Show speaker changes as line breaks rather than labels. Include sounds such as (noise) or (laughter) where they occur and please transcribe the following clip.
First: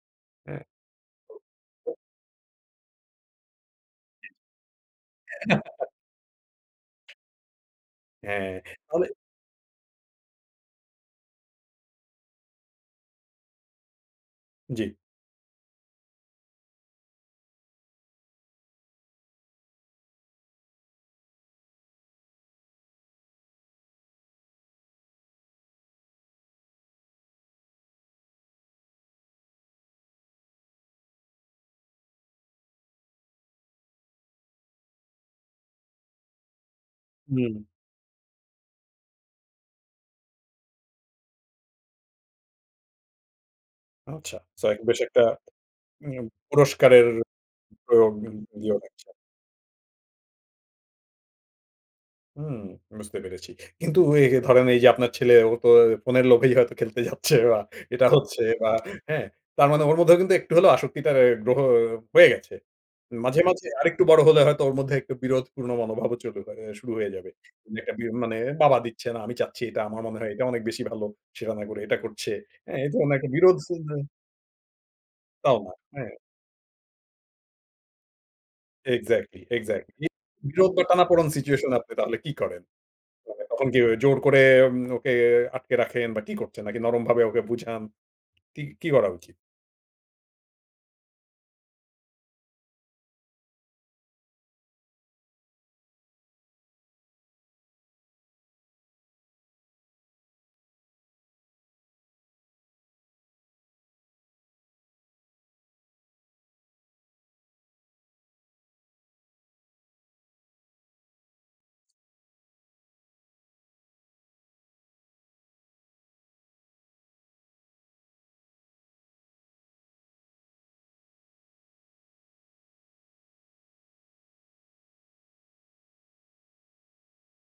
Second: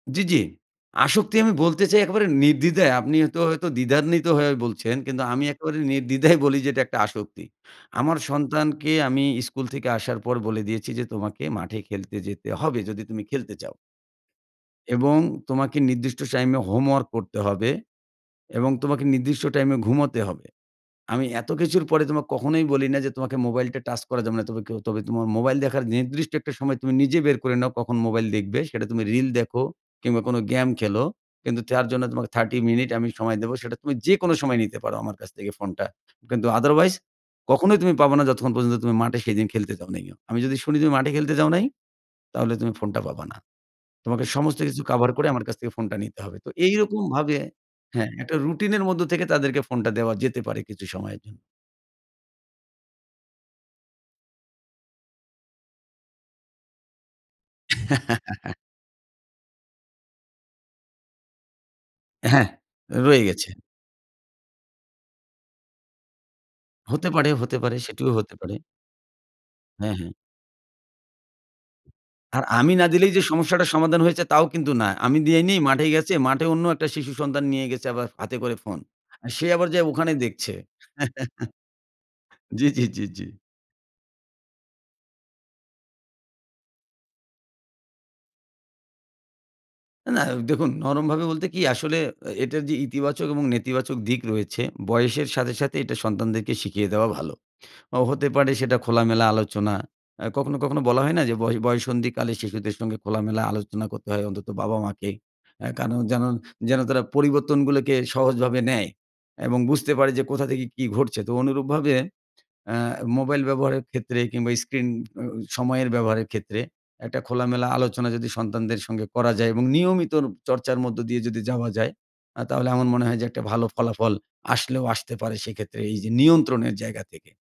জ্বি, জ্বি।
হ্যাঁ।
আসক্তি আমি বলতে চাই একেবারে নির্দ্বিধায়। আপনি এতো হয়তো দ্বিধান্বিত হয়ে বলছেন। কিন্তু আমি একেবারে
(chuckles)
নির্দ্বিধায় বলি যে, এটা একটা আসক্তি। আমার
হ্যাঁ,
সন্তানকে
তাহলে
আমি স্কুল থেকে আসার পর বলে দিয়েছি যে, "তোমাকে মাঠে খেলতে যেতে হবে, যদি তুমি খেলতে চাও।"
জ্বী।
"এবং তোমাকে নির্দিষ্ট টাইমে হোমওয়ার্ক করতে হবে। এবং তোমাকে নির্দিষ্ট টাইমে ঘুমাতে হবে। আমি এত কিছুর পরে তোমাকে কখনোই বলি না যে, তোমাকে মোবাইলটা টাচ করা যাবে না। তবে কেও তবে তোমার মোবাইল দেখার নির্দিষ্ট একটা সময় তুমি নিজে বের করে নাও, কখন মোবাইল দেখবে? সেটা তুমি রিল দেখো কিংবা কোনো গেম খেলো। কিন্তু তার জন্য তোমাকে 30 মিনিট আমি সময় দিবো। সেটা তুমি যেকোন সময় নিতে পারো, আমার কাছ থেকে ফোনটা। কিন্তু আদারওয়াইজ,
হুম।
কখনোই তুমি পাবা না, যতক্ষণ পর্যন্ত তুমি মাঠে সেদিন খেলতে যাও নাই (unintelligible) আমি যদি শুনি তুমি মাঠে খেলতে যাও নাই, তাহলে তুমি ফোনটা পাবা না। তোমাকে
আচ্ছা,
সমস্ত
সো এক
কিছু
বেশ
কাভার
একটা
করে, আমার কাছ থেকে ফোনটা নিতে
উম
হবে।" তো
পুরস্কারের
এইরকমভাবে হ্যাঁ,
প্রয়োগ, উম
একটা রুটিন
দিয়ে
এর মধ্য
রাখছেন।
থেকে তাদেরকে ফোনটা দেওয়া যেতে পারে, কিছু সময়ের জন্য।
হুম, বুঝতে পেরেছি। কিন্তু এ ধরেন এই যে, আপনার ছেলে, ও তো ফোনের লোভেই হয়তো খেলতে যাচ্ছে বা এটা হচ্ছে
(chuckles)
বা হ্যাঁ? তার মানে ওর মধ্যেও কিন্তু, একটু হলেও আসক্তিটা রে রহ হয়ে
হ্যাঁ।
গেছে।
রয়ে
মাঝে,
গেছে।
মাঝে আরেকটু বড় হলে হয়তো ওর মধ্যে একটু বিরোধপূর্ণ মনোভাবও চলে ব্যা মানে শুরু
হতে
হয়ে যাবে।
পারে, হতে পারে,
মানে একটা বি
সেটিও হতে
মানে,
পারে।
"বাবা দিচ্ছে না, আমি চাচ্ছি। এটা
হ্যাঁ,
আমার
হ্যাঁ।
মনে হয়, এটা অনেক বেশি ভালো" সেটা না করে এটা করছে।
আর আমি
হ্যাঁ?
না
এই
দিলেই
ধরনের
যে
একটা বিরোধ
সমস্যাটা
সি ন্যা
সমাধান হয়েছে, তাও কিন্তু না। আমি দিই
তাও
নেই,
না।
মাঠেই
হ্যাঁ।
গেছে, মাঠে অন্য একটা শিশু সন্তান নিয়ে গেছে আবার হাতে করে ফোন। আ
এক্সাক্টলি,
সে আবার যায়ে
এক্সাক্টলি। বি
ওখানে দেখছে।
বিরোধ বা টানাপোড়ন সিচুয়েশন এ, আপনি তাহলে কি
(chuckles)
করেন?
জ্বি, জ্বি, জ্বি, জ্বি।
মানে তখন কি জোর করে উম ওকে আটকে রাখেন বা কি করছেন? নাকি নরম ভাবে ওকে বুঝান? কি, কি করা উচিত?
না। দেখুন, নরমভাবে বলতে কি? আসলে এ এটার যে ইতিবাচক এবং নেতিবাচক দিক রয়েছে, বয়সের সাথে, সাথে এটা সন্তানদেরকে শিখিয়ে দেওয়া ভালো। অ হতে পারে সেটা খোলামেলা আলোচনা। অ্যা কখনো, কখনো বলা হয় না যে ব বয়ঃসন্ধিকালে শিশুদের সঙ্গে খোলামেলা আলোচনা করতে হয়, অন্তত বাবা-মাকে। অ্যা কারণ যেন যেন তারা পরিবর্তনগুলোকে সহজভাবে নেয় এবং বুঝতে পারে যে, কোথা থেকে কি ঘটছে? তো অনুরূপভাবে অ্যা মোবাইল ব্যবহারের ক্ষেত্রে কিংবা স্ক্রিন অ্যা অ সময়ের ব্যবহারের ক্ষেত্রে, একটা খোলামেলা আলোচনা যদি সন্তানদের সঙ্গে করা যায় এবং নিয়মিতর চর্চার মধ্য দিয়ে যদি যাওয়া যায়? আ তাহলে আমার মনে হয় যে, একটা ভালো ফলাফল আসলেও আসতে পারে সেক্ষেত্রে, এইযে নিয়ন্ত্রণের জায়গা থেকে।